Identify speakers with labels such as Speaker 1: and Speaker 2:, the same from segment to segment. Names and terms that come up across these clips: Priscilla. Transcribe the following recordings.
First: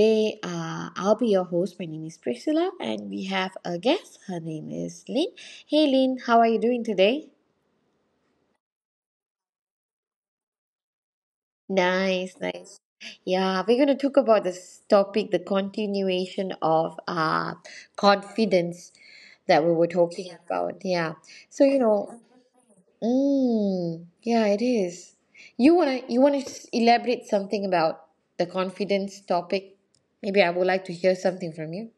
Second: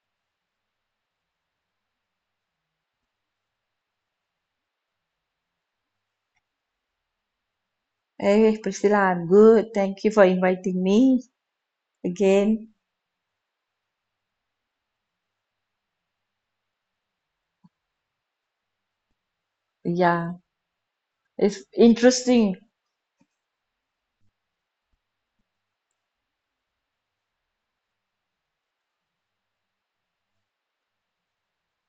Speaker 1: today I'll be your host. My name is Priscilla, and we have a guest. Her name is Lynn. Hey, Lynn, how are you doing today?
Speaker 2: Hey Priscilla, I'm good. Thank you for inviting me
Speaker 1: Nice,
Speaker 2: again.
Speaker 1: nice. Yeah, we're going to talk about this topic, the continuation of confidence that we were talking
Speaker 2: Yeah,
Speaker 1: about. Yeah.
Speaker 2: it's
Speaker 1: So, you know,
Speaker 2: interesting.
Speaker 1: Mm, yeah, it is. Elaborate something about the confidence topic? Maybe I would like to hear something from you.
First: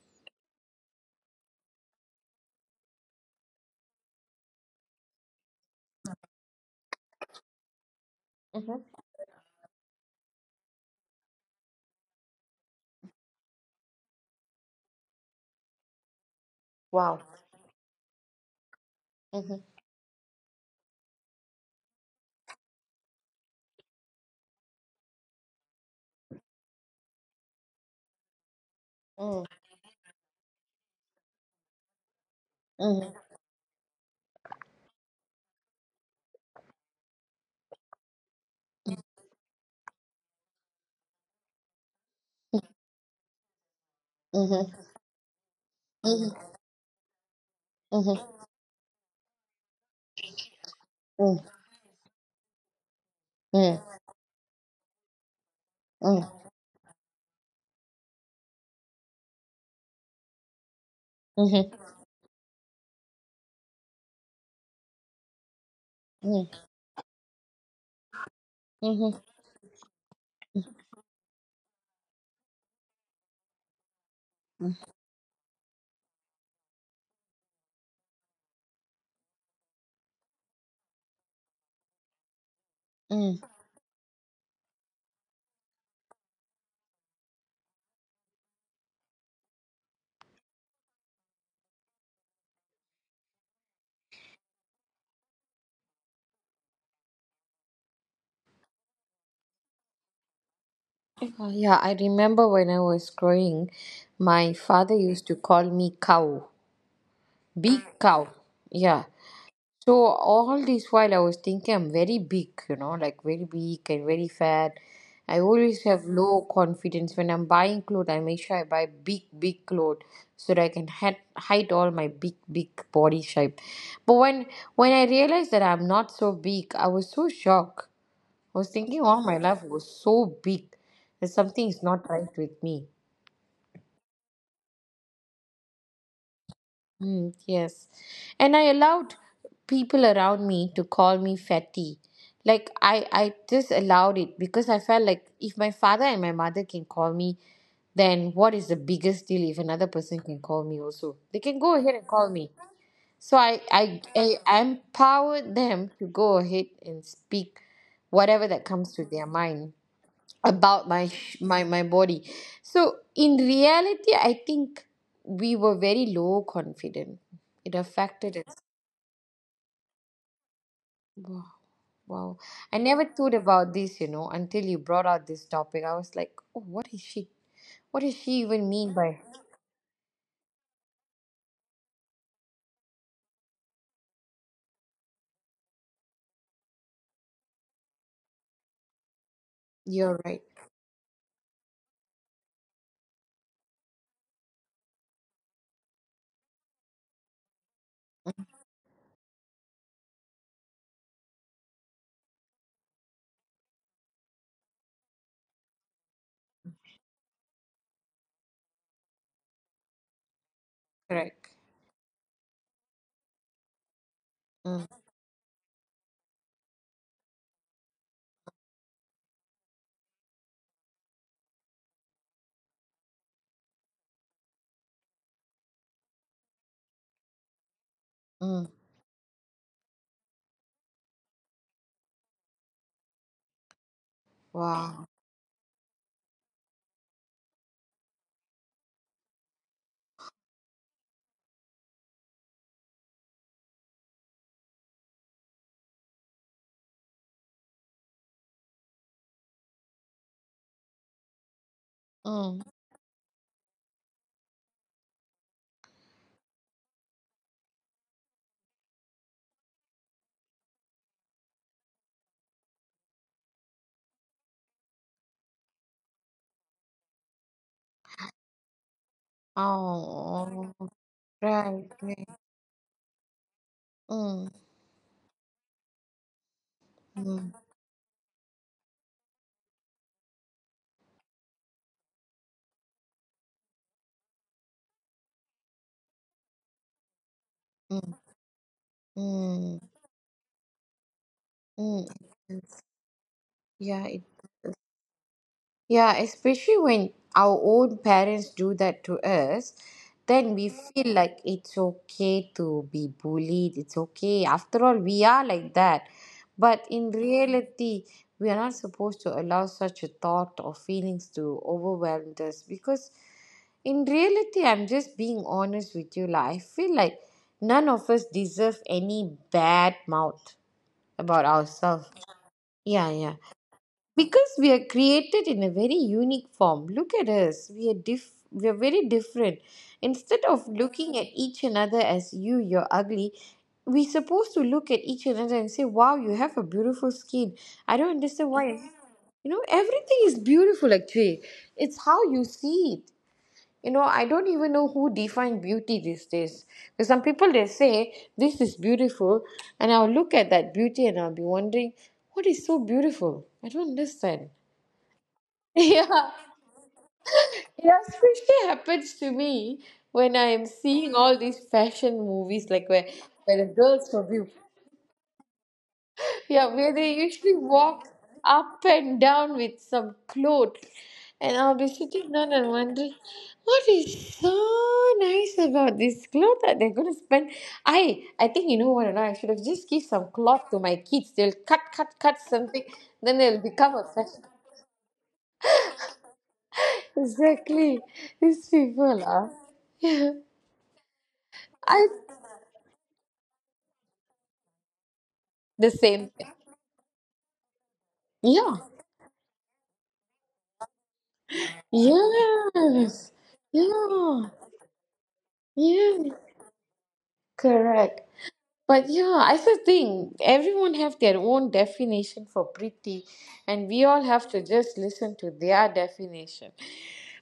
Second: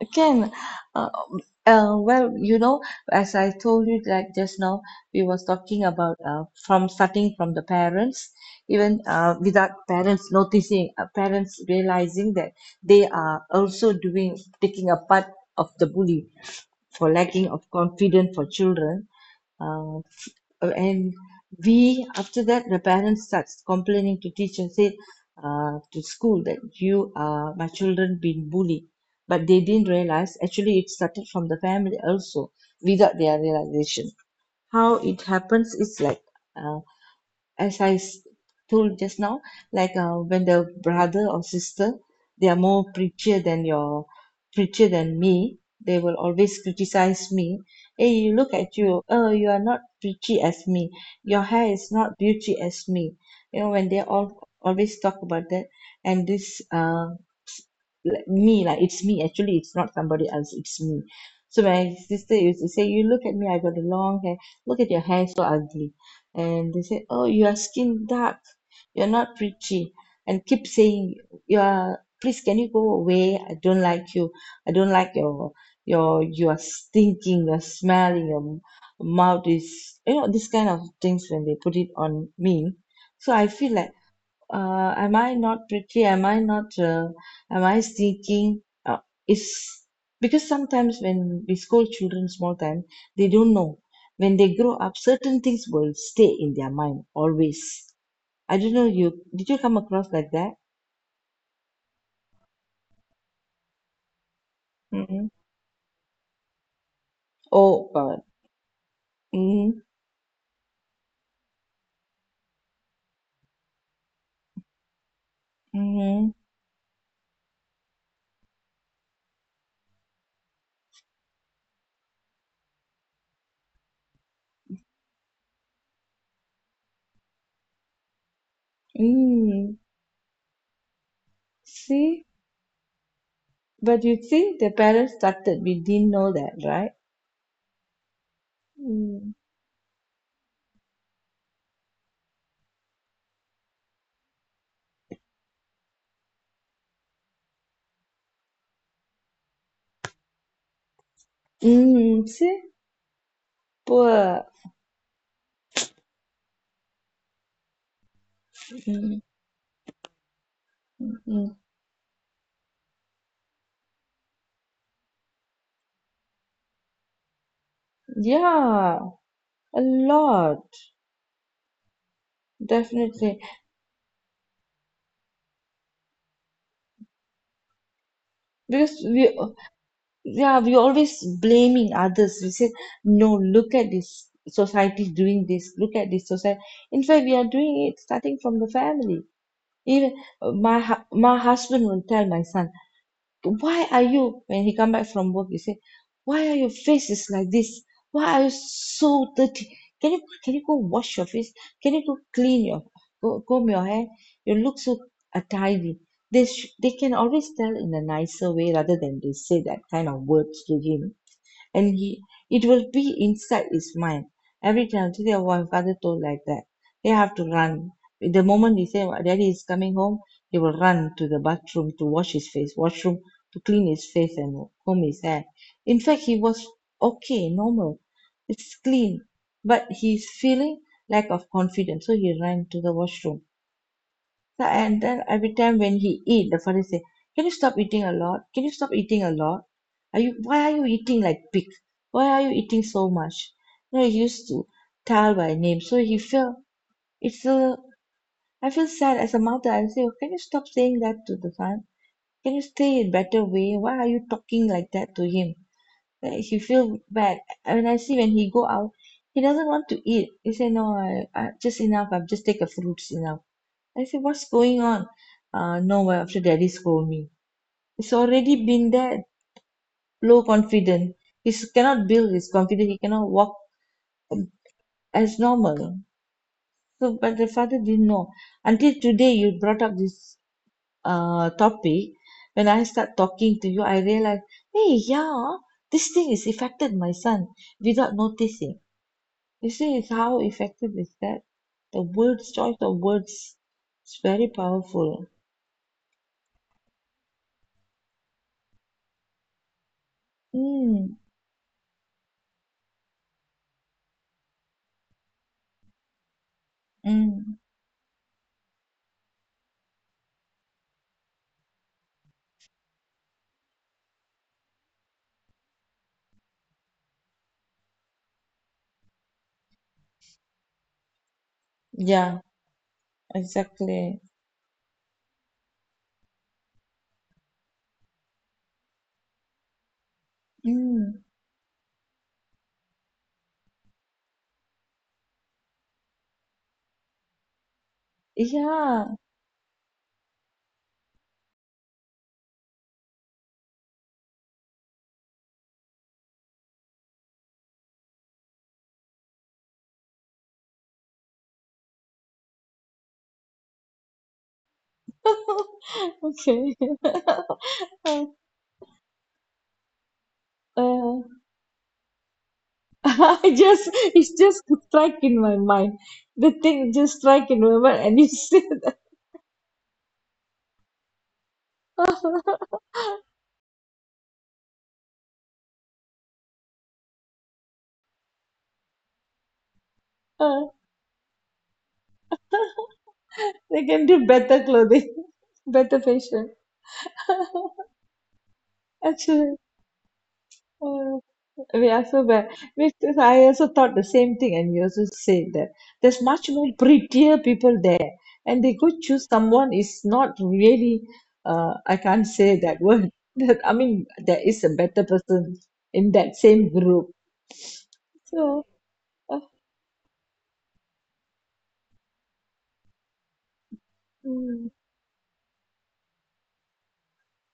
Speaker 2: Again, uh, well, as I told you, like just now, we was talking about from starting from the parents,
Speaker 1: Mm-hmm.
Speaker 2: even without parents noticing, parents realizing that they are also doing taking a part of the bully for
Speaker 1: Wow.
Speaker 2: lacking of confidence for children.
Speaker 1: Mm-hmm.
Speaker 2: Uh, and we after that the parents starts complaining to teacher say to school that you my children been bullied but
Speaker 1: Mm.
Speaker 2: they didn't realize actually it started from the family also without
Speaker 1: Mm-hmm.
Speaker 2: their realization. How it happens is like uh, as told just now, like when the brother or sister, they are more preacher than your preacher than me. They will
Speaker 1: Mm-hmm.
Speaker 2: always criticize me. Hey, you
Speaker 1: Mm-hmm.
Speaker 2: look at you. Oh, you are not preachy as me. Your
Speaker 1: Mm.
Speaker 2: hair is not beauty as me. You know
Speaker 1: Mm.
Speaker 2: when they all always talk about that, and
Speaker 1: Mm.
Speaker 2: this like me like it's me. Actually, it's not somebody else. It's me. So my
Speaker 1: Mm.
Speaker 2: sister used to say, "You look at me. I got a long hair. Look at your hair, so ugly." And they say, "Oh, your skin dark, you're
Speaker 1: Mm.
Speaker 2: not pretty," and keep saying, "You are please, can you go away? I don't like you. I
Speaker 1: Mm.
Speaker 2: don't like your you are stinking, your are smelling, your mouth is you know this kind of things when they put it on me." So
Speaker 1: Mm.
Speaker 2: I feel like am I not pretty? Am I not, am I seeking? Is because sometimes when we scold children small time, they don't know. When they grow up, certain things will stay in their mind always. I don't know you, did you come across like that?
Speaker 1: Yeah, I remember when I was growing, my father
Speaker 2: Mm-mm.
Speaker 1: used to call me cow, big
Speaker 2: Oh, God.
Speaker 1: cow. Yeah.
Speaker 2: Mm,
Speaker 1: So all this while I was thinking I'm very big, you know, like very big and very fat. I always have
Speaker 2: mm,
Speaker 1: low confidence when I'm buying clothes. I make sure I buy big, big clothes so that I can hide all my big, big body shape. But when I realized that I'm not so big, I was so shocked. I was thinking all my life I
Speaker 2: mm.
Speaker 1: was so big that something is not
Speaker 2: See?
Speaker 1: right with me.
Speaker 2: But you see, the parents started. We didn't know that, right?
Speaker 1: Mm, yes. And I allowed
Speaker 2: Mm.
Speaker 1: people around me to call me fatty. Like I just allowed it because I felt like if my father and my mother can call me, then what is the biggest deal if another person can call me also? They can go ahead and
Speaker 2: Mm,
Speaker 1: call
Speaker 2: see?
Speaker 1: me. So
Speaker 2: Poor.
Speaker 1: I empowered them to go ahead and speak whatever that comes to
Speaker 2: Mm,
Speaker 1: their mind about my
Speaker 2: mm.
Speaker 1: my body. So in reality, I think we were very low confident. It affected us.
Speaker 2: Yeah. A lot,
Speaker 1: Wow, I never thought
Speaker 2: definitely.
Speaker 1: about this until you brought out this topic. I was like, oh, what is she, what does she even mean
Speaker 2: Because we,
Speaker 1: by?
Speaker 2: yeah, we always blaming others. We say, no, look at this society doing this. Look at this society. In fact, we are doing it starting from the family. Even
Speaker 1: You're right.
Speaker 2: my husband will tell my son, why are you when he come back from work he say why are your face is like this, why are you so dirty, can you go wash your face, can you go clean your, go comb your hair, you look so untidy. They can always tell in a nicer way rather than they say that kind of words to him.
Speaker 1: Correct.
Speaker 2: And he, it will be inside his mind every
Speaker 1: Mm.
Speaker 2: time. Today our father told like that, they have to run. The moment he say daddy is coming home, he will run to the bathroom to wash his face, washroom to clean his face and comb his hair. In fact he was okay, normal,
Speaker 1: Mm.
Speaker 2: it's clean, but he's feeling lack of confidence, so he ran to the washroom. So and
Speaker 1: Wow.
Speaker 2: then every time when he eat, the father say, "Can you stop eating a lot? Can you stop eating a lot? Are you why are you eating like pig? Why are you eating so much?" You know, he used to tell by name. So he feel it's a, I feel sad as a mother. I say, oh, "Can you stop saying that to the son? Can you
Speaker 1: Mm.
Speaker 2: stay in better way? Why are you talking like that to him?" He feel bad. When I see when he go out, he doesn't want to eat. He say, "No, I just enough. I've just take a fruits enough." I say, what's going on? No, well, after daddy scold me. He's already been there, low
Speaker 1: Oh,
Speaker 2: confident. He
Speaker 1: right,
Speaker 2: cannot build
Speaker 1: right.
Speaker 2: his confidence. He cannot walk
Speaker 1: Mm.
Speaker 2: as normal. So, but the
Speaker 1: Mm.
Speaker 2: father didn't know. Until today, you brought up this topic. When I start talking to you, I realize, hey, yeah, this thing is affected my son without
Speaker 1: Mm.
Speaker 2: noticing. You
Speaker 1: Mm.
Speaker 2: see, it's how effective is that? The
Speaker 1: Mm.
Speaker 2: words, choice of words,
Speaker 1: Yeah,
Speaker 2: it's
Speaker 1: it.
Speaker 2: very powerful.
Speaker 1: Yeah, especially when our own parents do that to us, then we feel
Speaker 2: Mm,
Speaker 1: like it's okay to be bullied. It's okay. After all, we are like that. But in
Speaker 2: mm,
Speaker 1: reality, we are not supposed to allow such a thought or feelings to overwhelm us, because in reality, I'm just being honest with you. Like, I feel like none of us deserve any bad mouth about ourselves.
Speaker 2: yeah.
Speaker 1: Yeah, yeah,
Speaker 2: Exactly.
Speaker 1: because we are created in a very unique form. Look at us, we are diff we are very different. Instead of
Speaker 2: Mm.
Speaker 1: looking at each another as, you, you're ugly, we're supposed to look at each another and say, wow, you have a beautiful skin. I don't understand why you,
Speaker 2: Yeah.
Speaker 1: you know, everything is beautiful actually. It's how you see it. You know, I don't even know who define beauty these days, because some people they say this is beautiful, and I'll look at that beauty and I'll be wondering, what is so beautiful? I don't understand. Yeah,
Speaker 2: Okay.
Speaker 1: yeah, especially happens to me when I am
Speaker 2: Uh,
Speaker 1: seeing all these fashion movies, like
Speaker 2: I
Speaker 1: where the
Speaker 2: just
Speaker 1: girls
Speaker 2: it's
Speaker 1: review.
Speaker 2: just strike in my mind. The
Speaker 1: Yeah,
Speaker 2: thing
Speaker 1: where
Speaker 2: just
Speaker 1: they
Speaker 2: strike in
Speaker 1: usually
Speaker 2: my mind,
Speaker 1: walk
Speaker 2: and you
Speaker 1: up
Speaker 2: said
Speaker 1: and down with some clothes, and I'll be sitting down and wondering what is so nice about this cloth that they're gonna spend. I think, you know what, or not, I should have just give some
Speaker 2: uh,
Speaker 1: cloth to my kids. They'll cut, cut, cut something, then they'll
Speaker 2: they can
Speaker 1: become a
Speaker 2: do
Speaker 1: fashion.
Speaker 2: better clothing, better fashion.
Speaker 1: Exactly, these people
Speaker 2: Actually.
Speaker 1: are.
Speaker 2: uh. We are
Speaker 1: I
Speaker 2: so bad. Because I also thought the same thing, and you also said that
Speaker 1: the
Speaker 2: there's
Speaker 1: same
Speaker 2: much
Speaker 1: thing.
Speaker 2: more prettier people there, and they
Speaker 1: Yeah.
Speaker 2: could choose someone is not really. I can't say that word.
Speaker 1: Yes.
Speaker 2: That I mean, there is
Speaker 1: Yeah.
Speaker 2: a better person in that
Speaker 1: Yeah.
Speaker 2: same group.
Speaker 1: Correct.
Speaker 2: So,
Speaker 1: But
Speaker 2: uh,
Speaker 1: yeah, that's the thing. Everyone have their own definition for pretty, and we all have
Speaker 2: mm,
Speaker 1: to just listen to their definition.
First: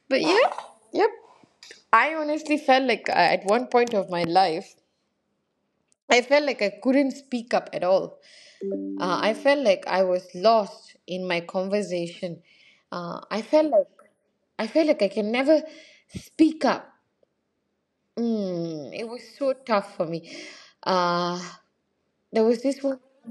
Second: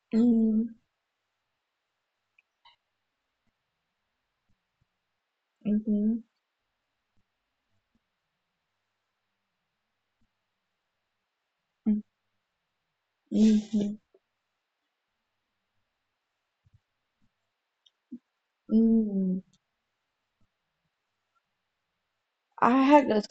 Speaker 1: But yeah,
Speaker 2: mm,
Speaker 1: yep. I honestly felt like at one point of my life, I
Speaker 2: mhm,
Speaker 1: felt like I couldn't speak up at all. I felt like I was lost in my
Speaker 2: mm,
Speaker 1: conversation. I
Speaker 2: mhm,
Speaker 1: felt like,
Speaker 2: mm.
Speaker 1: I felt like I can never speak up. Mm, it was
Speaker 2: Mm.
Speaker 1: so tough for me. Uh, there was this
Speaker 2: I
Speaker 1: one.
Speaker 2: had a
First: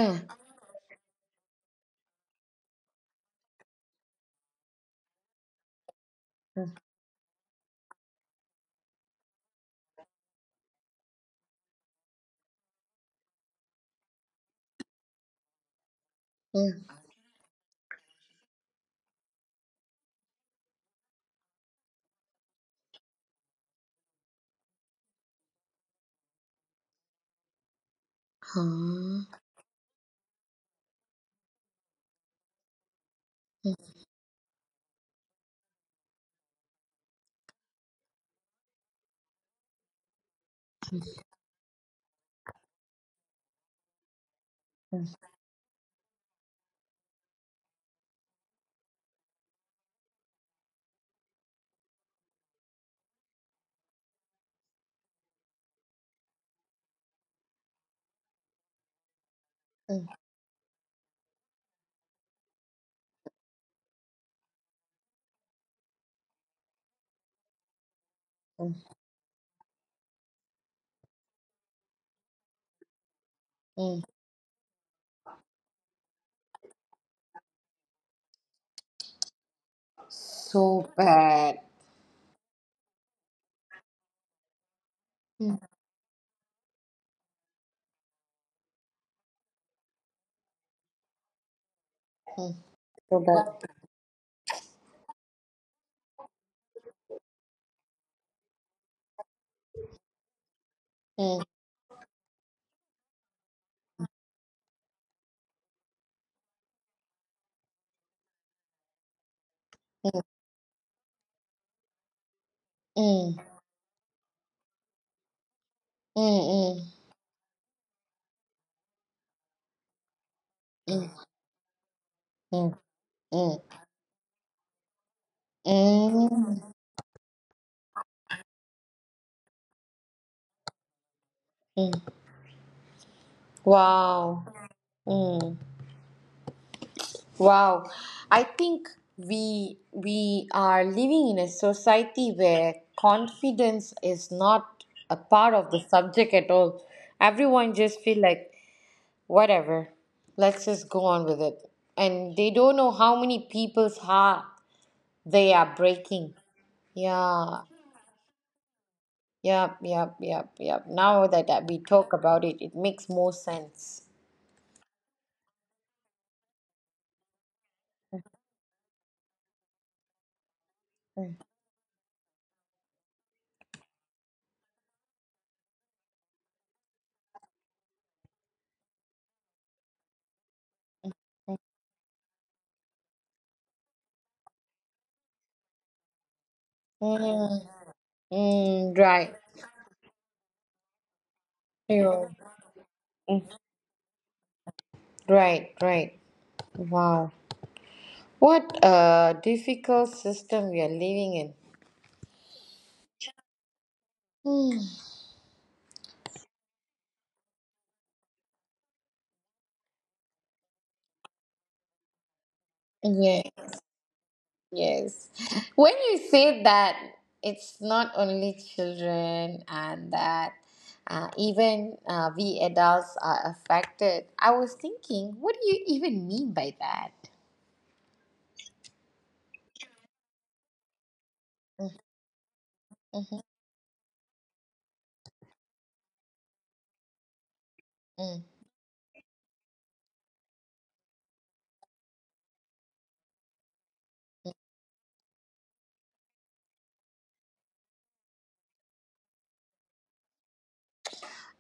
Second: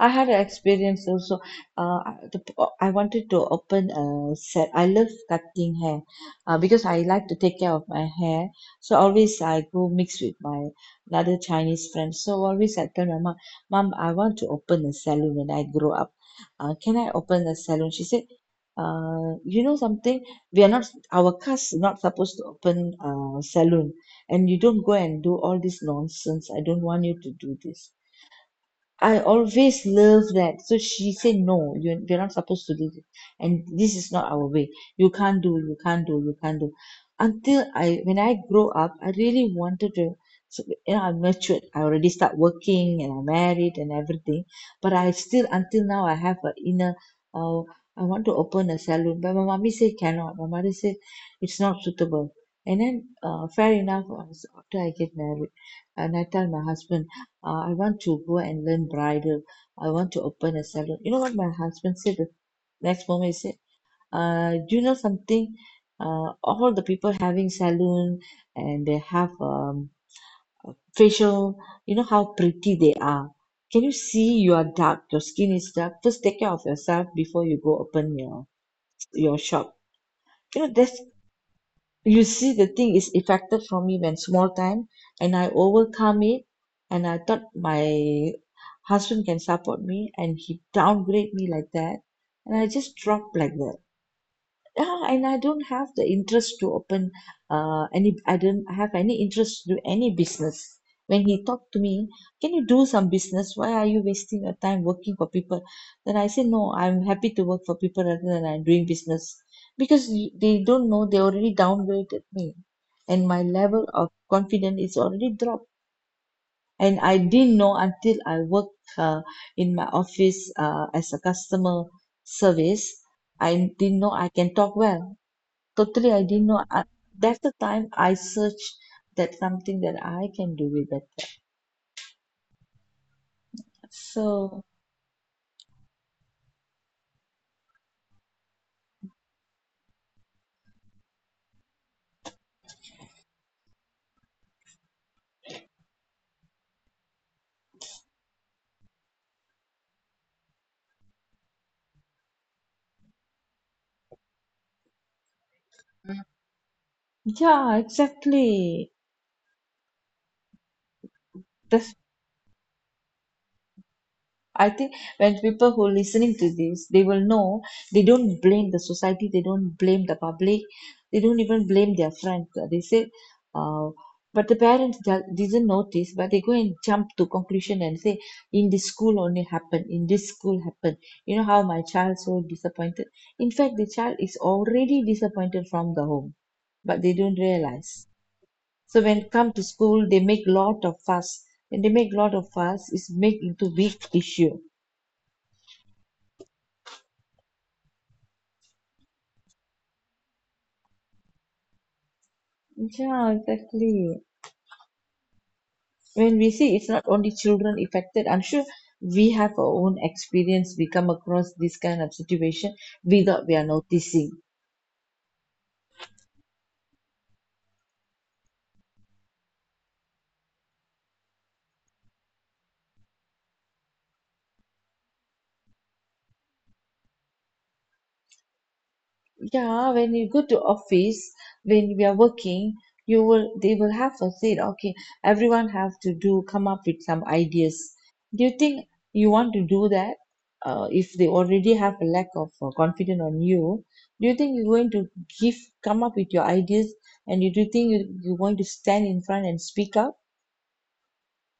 Speaker 2: I had an experience also. Uh, the, I wanted to open a set. I love cutting hair because I like to take care of my hair. So always I go mix with my other Chinese friends. So always I tell my mom, mom, I want to open a salon when I grow up.
Speaker 1: Mm.
Speaker 2: Can I open a salon? She said, you know something? We are not, our caste is not supposed to open a salon. And you don't go and do all this nonsense. I don't want you to do this. I
Speaker 1: Huh.
Speaker 2: always love that. So she said, no, you're, we're not supposed to do this. And this is not our way. You can't do. Until I, when I grow up, I really wanted to, so, you know, I'm matured. I already start working and I'm married and everything. But
Speaker 1: Mm.
Speaker 2: I still, until now, I have a inner, oh, I want to open a salon. But my mommy said, cannot. My mother said, it's not suitable. And then, fair enough, after I get married, and I tell my husband, I want to go and learn bridal. I
Speaker 1: Mm.
Speaker 2: want to open a salon. You know what my husband said the next moment? He said, do you know something? All the people having salon
Speaker 1: Mm.
Speaker 2: and they have facial, you know how pretty they are. Can you
Speaker 1: Mm.
Speaker 2: see you are dark? Your skin is dark. First, take care of yourself before you go open your shop. You know,
Speaker 1: So
Speaker 2: that's,
Speaker 1: bad.
Speaker 2: you see, the thing is effected from me when small time, and I
Speaker 1: Mm,
Speaker 2: overcome it. And I thought my husband can support me, and he downgrade me like that,
Speaker 1: mm.
Speaker 2: and I just
Speaker 1: So
Speaker 2: dropped like
Speaker 1: bad.
Speaker 2: that. Yeah, and I don't have the interest to open I don't have any interest to do any business. When he
Speaker 1: Mm,
Speaker 2: talked to me, can you do some business? Why are you wasting your time working for people? Then I say, no, I'm happy to work for people rather than I'm doing business. Because
Speaker 1: mm,
Speaker 2: they don't know, they already downgraded me. And
Speaker 1: mm,
Speaker 2: my level of confidence is already dropped.
Speaker 1: mm,
Speaker 2: And I didn't know until I worked in my office as a customer
Speaker 1: mm,
Speaker 2: service.
Speaker 1: mm,
Speaker 2: I didn't know I can talk well. Totally, I didn't know.
Speaker 1: mm.
Speaker 2: I, that's the time I searched that something that I can do with that.
Speaker 1: Wow.
Speaker 2: So,
Speaker 1: Mm. Wow. I think we are living in a society where confidence is not a part of the subject at all. Everyone just feel like, whatever, let's just go on with it. And they don't know how many people's heart they are breaking. Yeah.
Speaker 2: yeah, exactly.
Speaker 1: Yep, yep, yep, yep. Now that we
Speaker 2: That's,
Speaker 1: talk about it, it makes more sense.
Speaker 2: I think when people who are listening to this, they will know they don't blame the society, they don't blame the public, they don't even blame their friends. They say, uh, but the parents didn't notice, but they go and jump to conclusion and say, in this school only happened, in this school happened. You know how my child so disappointed. In fact, the child is already disappointed from the home, but they don't
Speaker 1: Mm,
Speaker 2: realize.
Speaker 1: mm,
Speaker 2: So when
Speaker 1: right.
Speaker 2: come to school, they make lot of fuss. When they make
Speaker 1: Yeah.
Speaker 2: lot of fuss, it's make
Speaker 1: Mm.
Speaker 2: into big issue.
Speaker 1: Right, right. Wow. What a difficult system we are living in.
Speaker 2: Yeah, exactly.
Speaker 1: Hmm.
Speaker 2: When we see it's not only children affected, I'm sure we have our own experience. We come across this kind of situation
Speaker 1: Yeah,
Speaker 2: without we are noticing.
Speaker 1: yes. When you say that, it's not only children and that, even we adults are affected. I was thinking, what do you even mean by that?
Speaker 2: Yeah, when you go to office, when we are working, you
Speaker 1: Mm-hmm.
Speaker 2: will they will have to say, okay, everyone have to do come up with some ideas.
Speaker 1: Mm.
Speaker 2: Do you think you want to do that? If they already have a lack of confidence on you, do you think you're going to give come up with your ideas and you do think you're going to stand in front and speak up?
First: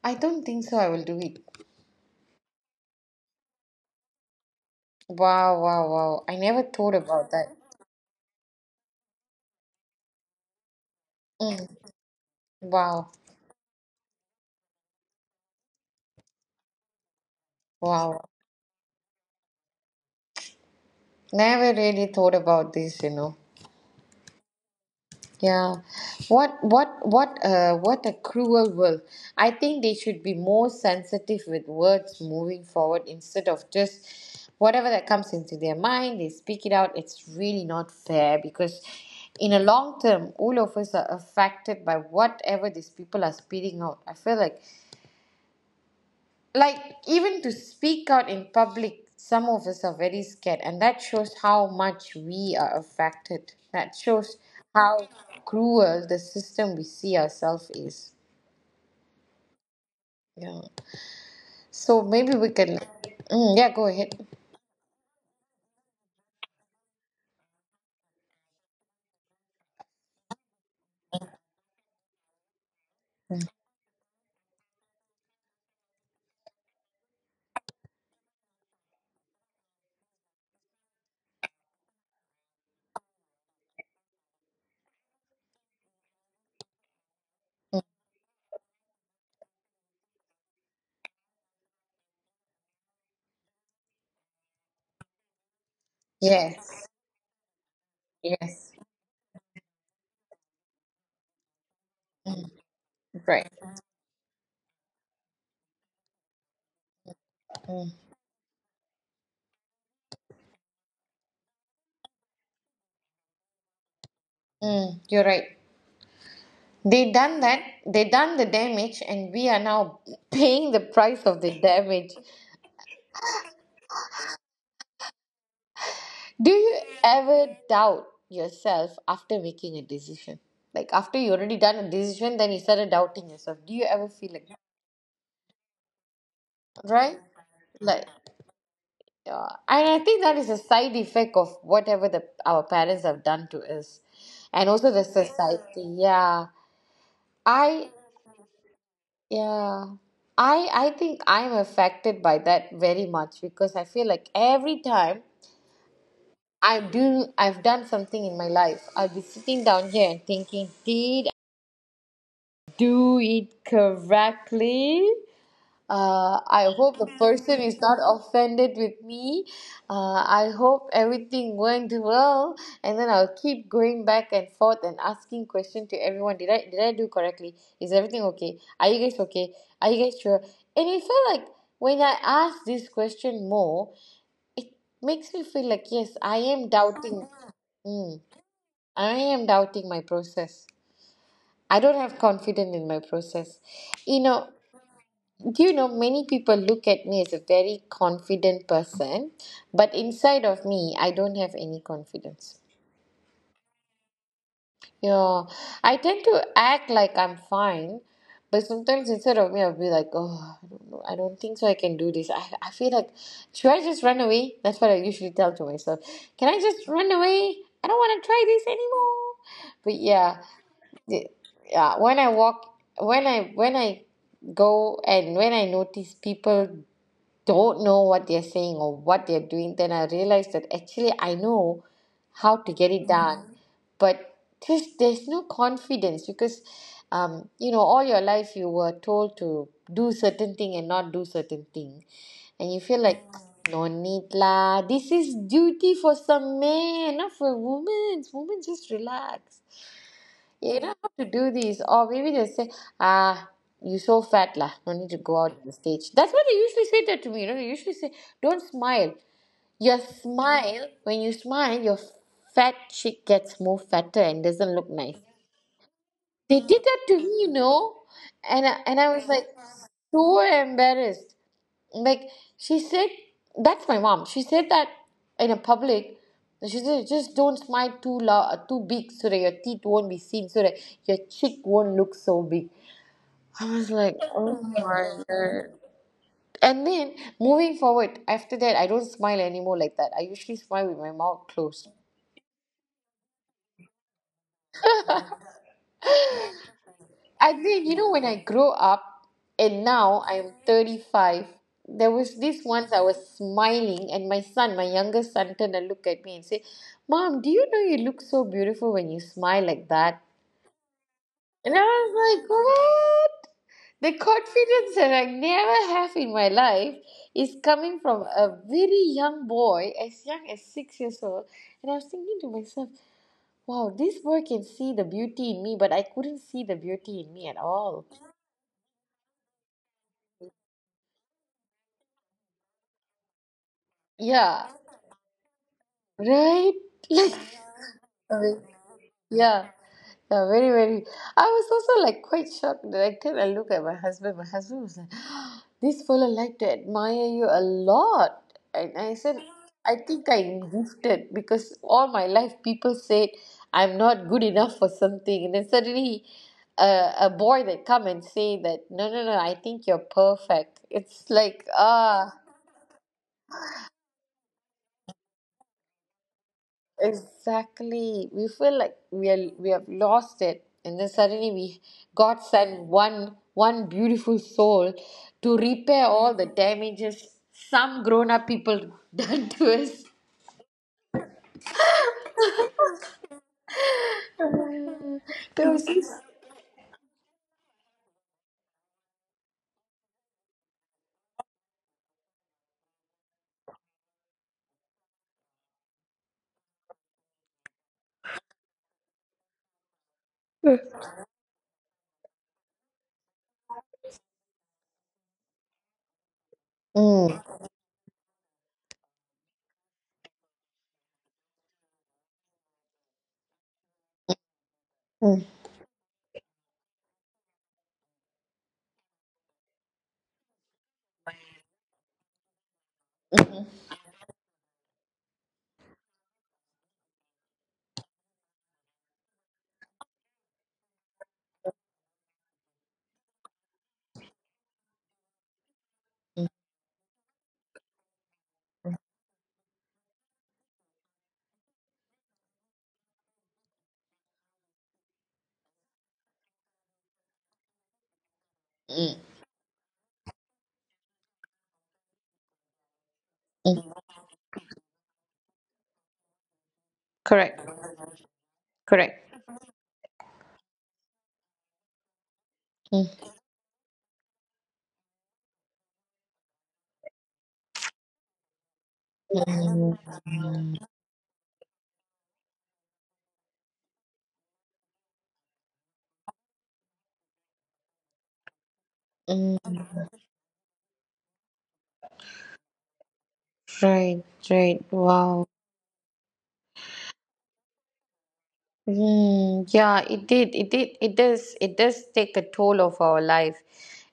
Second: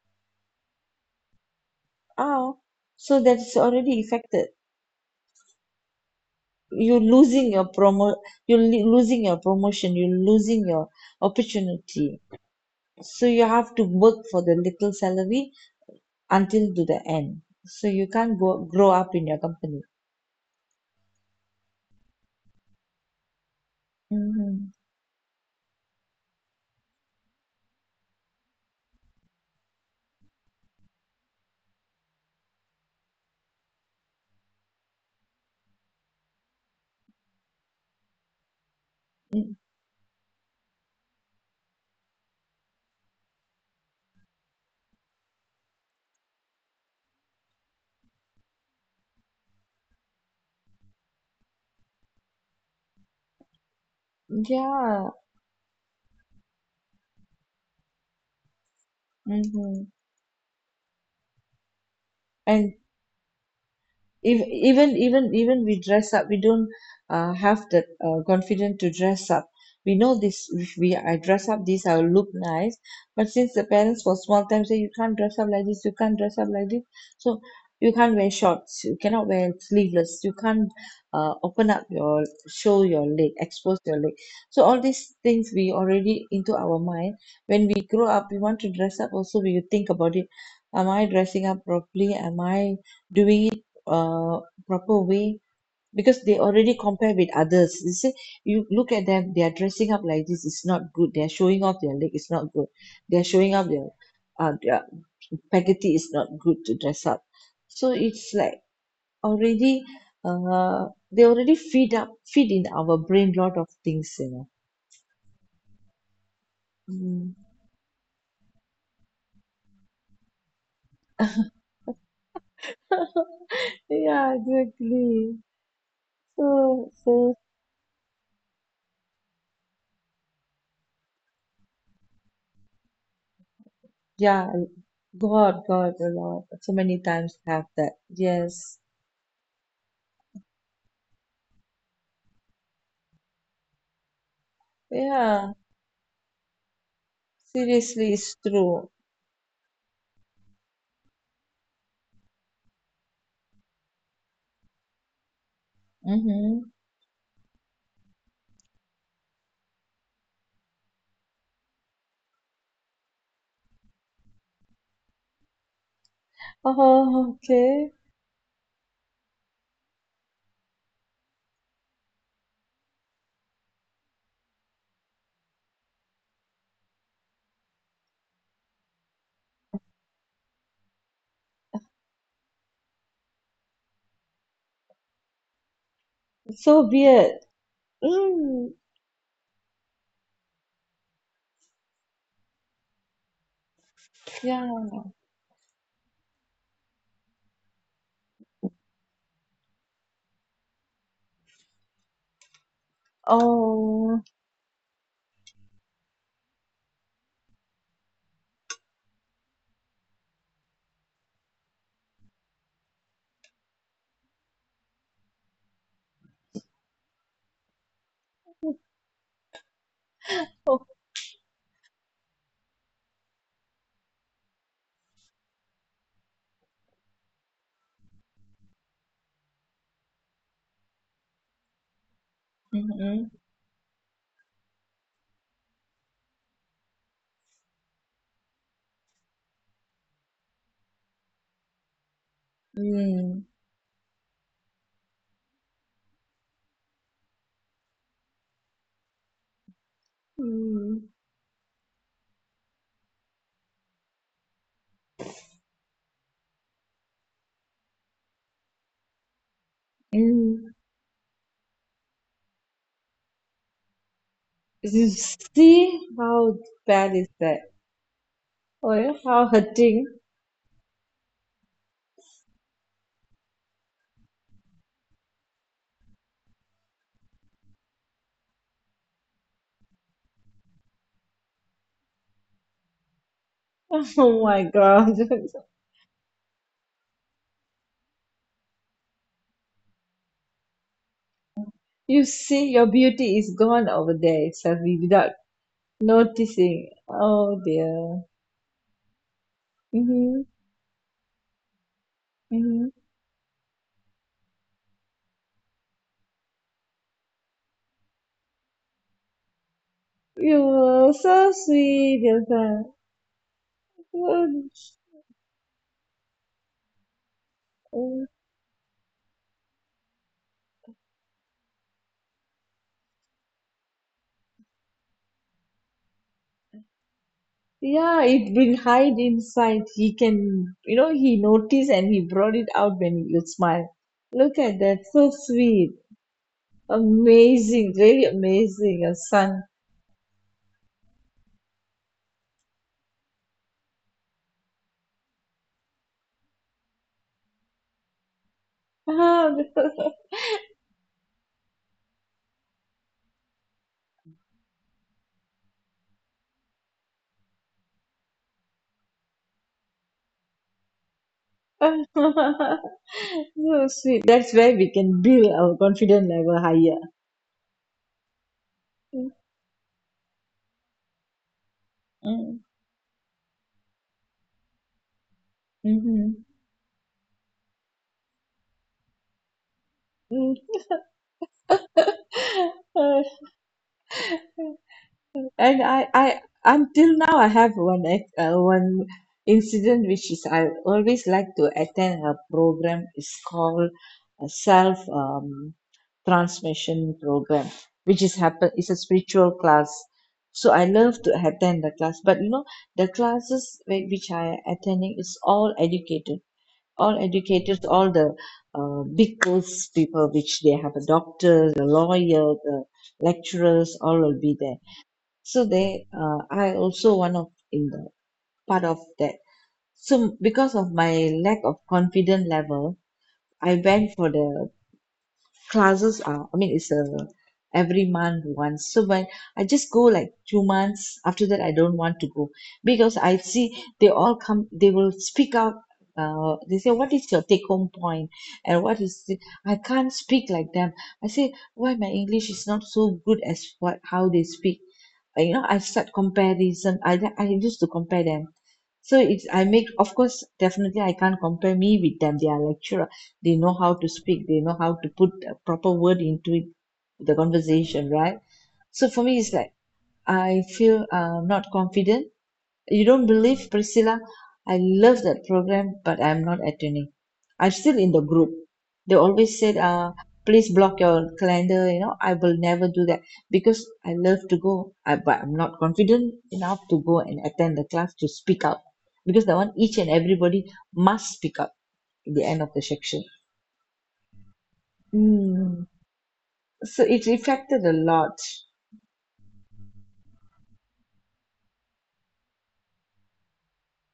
Speaker 1: I don't think so I will do it.
Speaker 2: Oh, so that's already affected.
Speaker 1: Wow, wow, wow. I never thought
Speaker 2: You're
Speaker 1: about
Speaker 2: losing
Speaker 1: that.
Speaker 2: your promo, you're losing your promotion, you're losing your
Speaker 1: Mm.
Speaker 2: opportunity.
Speaker 1: Wow,
Speaker 2: So you have to work for the little salary until to the end. So you
Speaker 1: wow.
Speaker 2: can't go grow up in your company.
Speaker 1: Never really thought about this, you know.
Speaker 2: Mm-hmm.
Speaker 1: Yeah. What a cruel world. I think they should be more sensitive with words moving forward, instead of just whatever that comes into their mind, they speak it out. It's really not fair, because in a long term, all of us are affected by whatever these people are spitting out. I feel like, even to speak out in public, some of us are very scared, and that shows how much we are affected, that shows how
Speaker 2: Yeah.
Speaker 1: cruel the system we see ourselves is.
Speaker 2: Mm-hmm.
Speaker 1: Yeah. So maybe we can,
Speaker 2: And
Speaker 1: mm, yeah, go ahead.
Speaker 2: even even we dress up, we don't have that confidence to dress up. We know this, if we I dress up this, I will look nice. But since the parents, for small time, say you can't dress up like this, you can't dress up like this. So you can't wear shorts, you cannot wear sleeveless, you can't open up your, show your leg, expose your leg. So all these things we already into our mind. When we grow up, we want to dress up also, we think about it. Am I dressing up properly? Am I doing it uh, proper way? Because they already
Speaker 1: Yes,
Speaker 2: compare with others. You see, you
Speaker 1: yes.
Speaker 2: look at them, they are dressing up like this, it's not good. They are showing off their leg, it's
Speaker 1: Mm,
Speaker 2: not good. They are
Speaker 1: right.
Speaker 2: showing off their spaghetti, is not good to dress up.
Speaker 1: Mm,
Speaker 2: So it's like already, uh, they already feed up, feed in our brain lot of things, you know.
Speaker 1: mm. You're right. They
Speaker 2: Mm.
Speaker 1: done that, they done the damage, and we are now paying the price of the damage.
Speaker 2: Yeah, exactly.
Speaker 1: Do you
Speaker 2: So,
Speaker 1: ever doubt yourself after making a decision? Like after you already done a decision, then you started doubting yourself. Do you ever feel like
Speaker 2: yeah,
Speaker 1: that?
Speaker 2: God, God, a lot. So many
Speaker 1: Right?
Speaker 2: times have that.
Speaker 1: Like,
Speaker 2: Yes.
Speaker 1: yeah. And I think that is a side effect of whatever the our parents have done to us, and also the
Speaker 2: Yeah.
Speaker 1: society. Yeah. I,
Speaker 2: Seriously, it's true.
Speaker 1: yeah. I think I'm affected by that very much, because I feel like every time
Speaker 2: Mm-hmm.
Speaker 1: I've done something in my life, I'll be sitting down here and thinking, did do it correctly. I hope the
Speaker 2: Oh,
Speaker 1: person is
Speaker 2: okay.
Speaker 1: not offended with me. I hope everything went well, and then I'll keep going back and forth and asking question to everyone. Did I do correctly? Is everything okay? Are you guys okay? Are you guys sure? And I feel like, when I ask this question more, makes me feel like yes, I am
Speaker 2: So
Speaker 1: doubting.
Speaker 2: weird.
Speaker 1: Mm,
Speaker 2: Mm,
Speaker 1: I am doubting my process. I don't have confidence in my process. You know,
Speaker 2: yeah.
Speaker 1: do you know many people look at me as a very confident person, but inside of me, I don't have any confidence.
Speaker 2: Oh.
Speaker 1: You know, I tend to act like I'm fine, but sometimes inside of me, I'll be like, oh, I don't know, I don't think so I can do this. I feel like, should I just run away? That's what I usually tell to myself. Can I just run away? I don't want to try this anymore. But yeah,
Speaker 2: Oh.
Speaker 1: the- yeah. When I walk, when I go, and when I notice people don't know what they're saying or what they're doing, then I realize that actually I know how to get it
Speaker 2: Mm-hmm.
Speaker 1: done. Mhm. But just there's no confidence because, you know, all your life you were told to do certain thing and not do certain thing, and you feel like,
Speaker 2: Mm,
Speaker 1: mm, no need lah. This is duty for some man, not for women. Women just relax. Yeah, you don't
Speaker 2: mm,
Speaker 1: have to do this. Or maybe they say, ah, you're so fat, lah. No need to go out on the stage. That's what they usually say that to me. You know, they usually say, don't smile. Your
Speaker 2: mm.
Speaker 1: smile, when you smile, your fat chick gets more fatter and doesn't look
Speaker 2: You
Speaker 1: nice.
Speaker 2: see how
Speaker 1: They did that to
Speaker 2: bad
Speaker 1: me,
Speaker 2: is
Speaker 1: you
Speaker 2: that?
Speaker 1: know, and I,
Speaker 2: Oh,
Speaker 1: and I
Speaker 2: yeah,
Speaker 1: was like
Speaker 2: how hurting.
Speaker 1: so embarrassed. Like, she said, that's my mom, she said that in a public. She said, just don't smile too loud, too big, so that your teeth won't be seen, so that your cheek won't look so big. I was like,
Speaker 2: Oh
Speaker 1: oh
Speaker 2: my
Speaker 1: my
Speaker 2: God.
Speaker 1: god. And then moving forward after that, I don't smile anymore like that. I usually smile with my mouth closed.
Speaker 2: You see, your beauty is gone over there, Selfie, without noticing.
Speaker 1: I
Speaker 2: Oh
Speaker 1: think, you know, when
Speaker 2: dear.
Speaker 1: I grow up and now
Speaker 2: Mm-hmm.
Speaker 1: I'm 35, there was this once
Speaker 2: Mm-hmm.
Speaker 1: I was smiling, and my son, my youngest son, turned and looked at me and said, Mom, do you know you look so beautiful when you smile like that?
Speaker 2: You were so
Speaker 1: And I was
Speaker 2: sweet,
Speaker 1: like, what? The confidence
Speaker 2: Ilsa.
Speaker 1: that I never have in my life is coming from a very young boy, as young as six years old. And I was thinking to myself, wow, this boy can see the beauty in me, but I couldn't see the beauty in me at all.
Speaker 2: Yeah, it will hide inside. He can, you know, he noticed and he brought it out when you smile. Look
Speaker 1: Yeah,
Speaker 2: at that, so sweet,
Speaker 1: right? Like,
Speaker 2: amazing, really
Speaker 1: okay.
Speaker 2: amazing, your son.
Speaker 1: Yeah, yeah, very, very. I was also like quite shocked. The next time I look at my husband was like, "This fella like to admire you a lot," and I said,
Speaker 2: Ah,
Speaker 1: "I think I'm gifted because all my life people said I'm not good enough for something, and then suddenly." A boy that come and say that, no, no, no, I think you're perfect. It's like, ah.
Speaker 2: so sweet. That's where we can build our confidence level higher.
Speaker 1: Exactly. We feel like we are we have lost it, and then suddenly we, God sent one beautiful soul to repair all the damages some grown up people done to us.
Speaker 2: Mm-hmm.
Speaker 1: There
Speaker 2: And
Speaker 1: was
Speaker 2: I,
Speaker 1: this.
Speaker 2: I until now I have one incident which is, I always like to attend a program. It's called a self transmission program, which is happen. It's a spiritual class. So I love to attend the class. But you know the classes which I attending is all educated, all
Speaker 1: Mm,
Speaker 2: educators, all the big girls people, which they have a doctor, the lawyer, the lecturers, all will be there.
Speaker 1: mm,
Speaker 2: So they, I also one of in the part of that. So because of my lack of confidence level, I went for the classes are, I mean it's a every month once. So when I just go like 2 months after that, I don't want to go, because I see they all come, they will speak out, they say, what is your take home point? And what is it? I can't speak like them. I say, why my English is not so good as what how they speak? You know, I start comparison, I used to compare them. So
Speaker 1: mm,
Speaker 2: it's, I make, of course, definitely I can't compare me with them, they are lecturer, they know how
Speaker 1: mm.
Speaker 2: to speak, they know how to put a proper word into it, the
Speaker 1: Correct.
Speaker 2: conversation, right? So for
Speaker 1: Correct.
Speaker 2: me, it's like I feel not confident. You
Speaker 1: Mm,
Speaker 2: don't believe, Priscilla, I love that program, but I'm not attending. I'm still in the group. They always said, uh, please block your calendar, you know. I will never do that, because I love to go, I, but I'm not confident enough to go and attend the class, to speak up, because the want
Speaker 1: mm.
Speaker 2: each and everybody must speak up at the end of the section.
Speaker 1: Right. Right. Wow.
Speaker 2: Mm. So it affected a lot.
Speaker 1: Mm, yeah, it did. It did. It does. It does take a toll of our life.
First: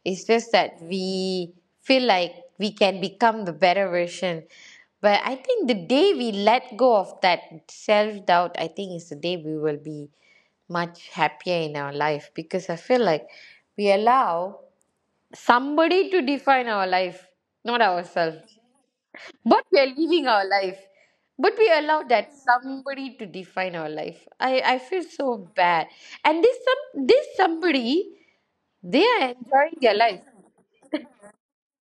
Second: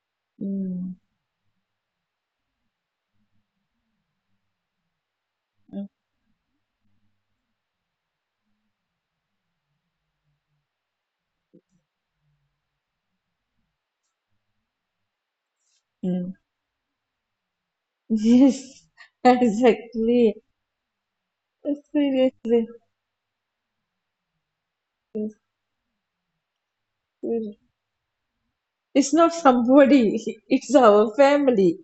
Speaker 1: It's just that
Speaker 2: Mm.
Speaker 1: we feel like we can become the better version. But I think the
Speaker 2: Mm.
Speaker 1: day we let go of that self doubt, I think is the day we will be much happier in our life, because I feel like we allow somebody to
Speaker 2: Mm.
Speaker 1: define our life, not ourselves.
Speaker 2: Yes,
Speaker 1: But we are living
Speaker 2: exactly.
Speaker 1: our life. But we allow that
Speaker 2: Seriously,
Speaker 1: somebody to define our life. I feel so bad. And this some, this
Speaker 2: seriously.
Speaker 1: somebody, they
Speaker 2: It's
Speaker 1: are
Speaker 2: not
Speaker 1: enjoying their life,
Speaker 2: somebody, it's our family,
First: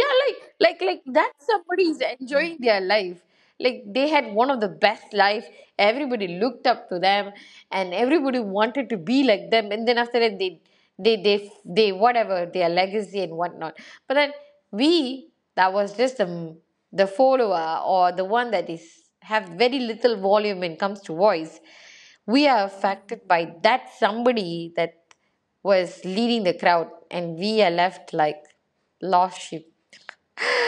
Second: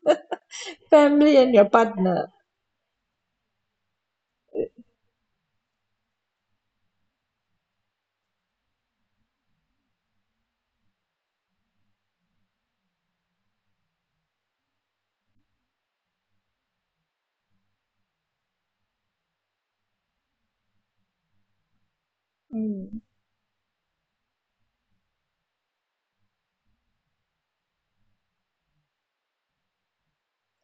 Speaker 1: yeah, like, like that
Speaker 2: family and your
Speaker 1: somebody is
Speaker 2: partner.
Speaker 1: enjoying their life, like they had one of the best life. Everybody looked up to them and everybody wanted to be like them, and then after that they, they they whatever their legacy and whatnot, but then we, that was just the follower or the one that is have very little volume when it comes to voice. We are
Speaker 2: Mm.
Speaker 1: affected by that somebody that was leading the crowd, and we are left like lost sheep,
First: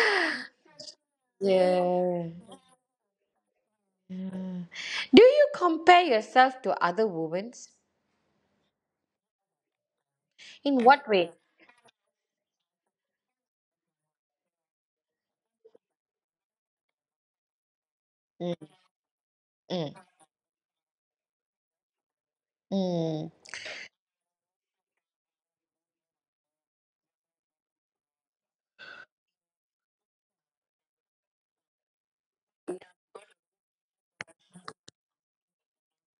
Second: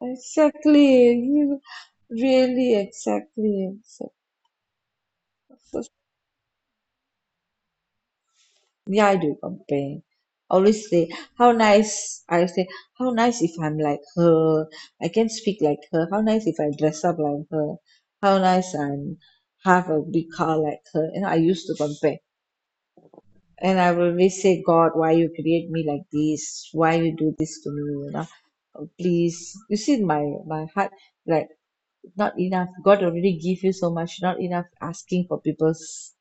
Speaker 2: Exactly. You-
Speaker 1: yeah.
Speaker 2: really, exactly, exactly.
Speaker 1: Do you
Speaker 2: So,
Speaker 1: compare yourself to other women?
Speaker 2: yeah, I do complain.
Speaker 1: In
Speaker 2: Always
Speaker 1: what
Speaker 2: say
Speaker 1: way?
Speaker 2: how nice. I say how nice if I'm like her. I can speak like her. How nice if I dress up like her. How nice I'm have
Speaker 1: Mm.
Speaker 2: a big car like her. You know, I used to compare,
Speaker 1: Mm.
Speaker 2: and I will always say, God, why you create me like this? Why you do this to me? You know, oh, please. You see, my heart like not enough. God already give you so much. Not enough, asking for people's,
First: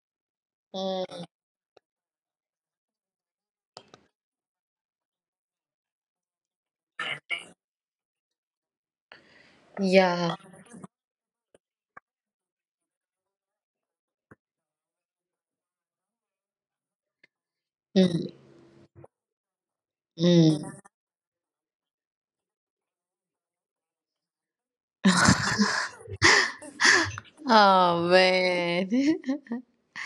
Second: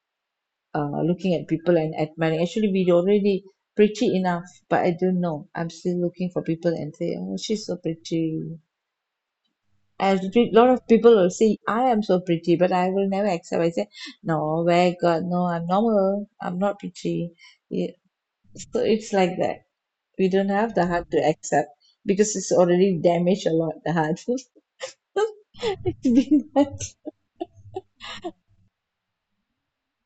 Speaker 1: Mm.
Speaker 2: looking at people and admiring. Actually, we already pretty enough, but I don't know. I'm still looking for people and say, oh, she's so pretty. A
Speaker 1: Yeah.
Speaker 2: lot of people will say I am so pretty, but I will never accept. I say no, where God, no, I'm normal, I'm not pretty. Yeah.
Speaker 1: Mm.
Speaker 2: So it's like that. We don't
Speaker 1: Mm.
Speaker 2: have the heart to accept because it's already damaged a lot, the heart. It's been that.
Speaker 1: Oh man.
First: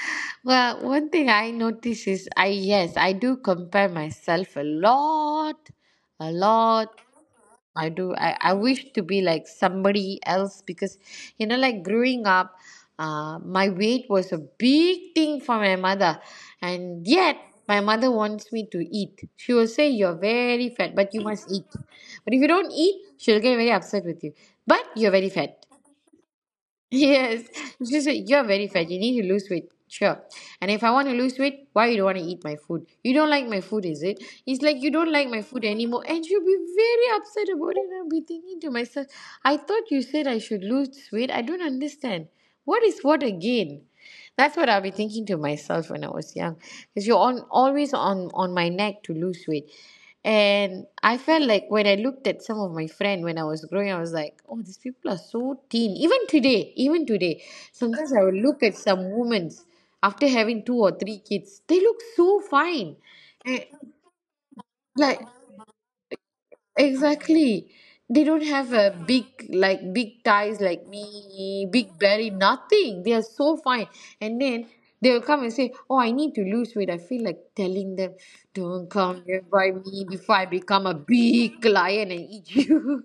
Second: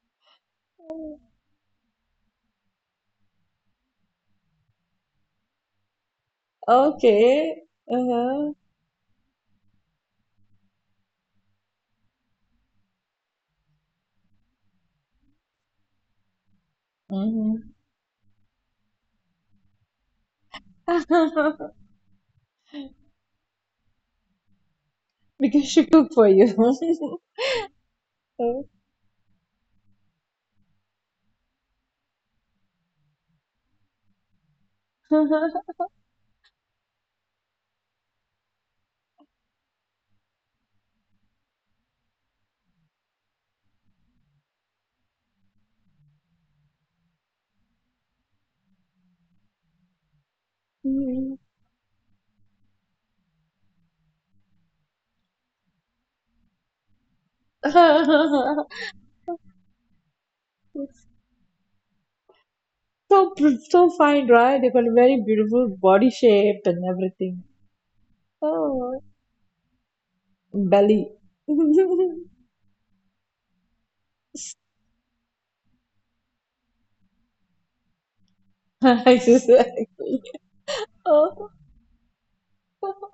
Speaker 1: Well, one thing I notice is, I, yes, I do compare myself a lot. A lot.
Speaker 2: Okay.
Speaker 1: I do. I,
Speaker 2: Uh-huh.
Speaker 1: I wish to be like somebody else because, you know, like growing up, my weight was a big thing for my mother. And yet,
Speaker 2: Hmm.
Speaker 1: my mother wants me to eat. She will say, "You're very fat, but you must eat. But if you don't eat," she'll get very upset with you. "But you're very fat."
Speaker 2: because she cooked for you.
Speaker 1: Yes, she said, "You're
Speaker 2: Mm.
Speaker 1: very fat. You need to lose weight. Sure. And if I want to lose weight, why you don't want to eat my food? You don't like my food, is it? It's like you don't like my
Speaker 2: So
Speaker 1: food anymore." And she'll be very upset about it. And I'll be thinking to myself, "I thought you said I should lose weight. I don't understand. What is what again?" That's what I'll be thinking to myself when I was young, because you're on, always on my neck to lose weight, and I felt like when I looked at some of my friend when I was growing, I was like, "Oh, these people are so thin." Even today, sometimes I will look at some women's after having two or three kids, they look so fine, and
Speaker 2: so fine, right? They got a
Speaker 1: like,
Speaker 2: very beautiful body shape and everything.
Speaker 1: exactly. They don't have a
Speaker 2: Oh,
Speaker 1: big, like, big ties like
Speaker 2: belly.
Speaker 1: me, big belly, nothing. They are so fine. And then they will come and say, "Oh, I need to lose weight." I feel like telling them, "Don't come nearby
Speaker 2: Exactly.
Speaker 1: me before I become a
Speaker 2: Oh.
Speaker 1: big lion and eat you."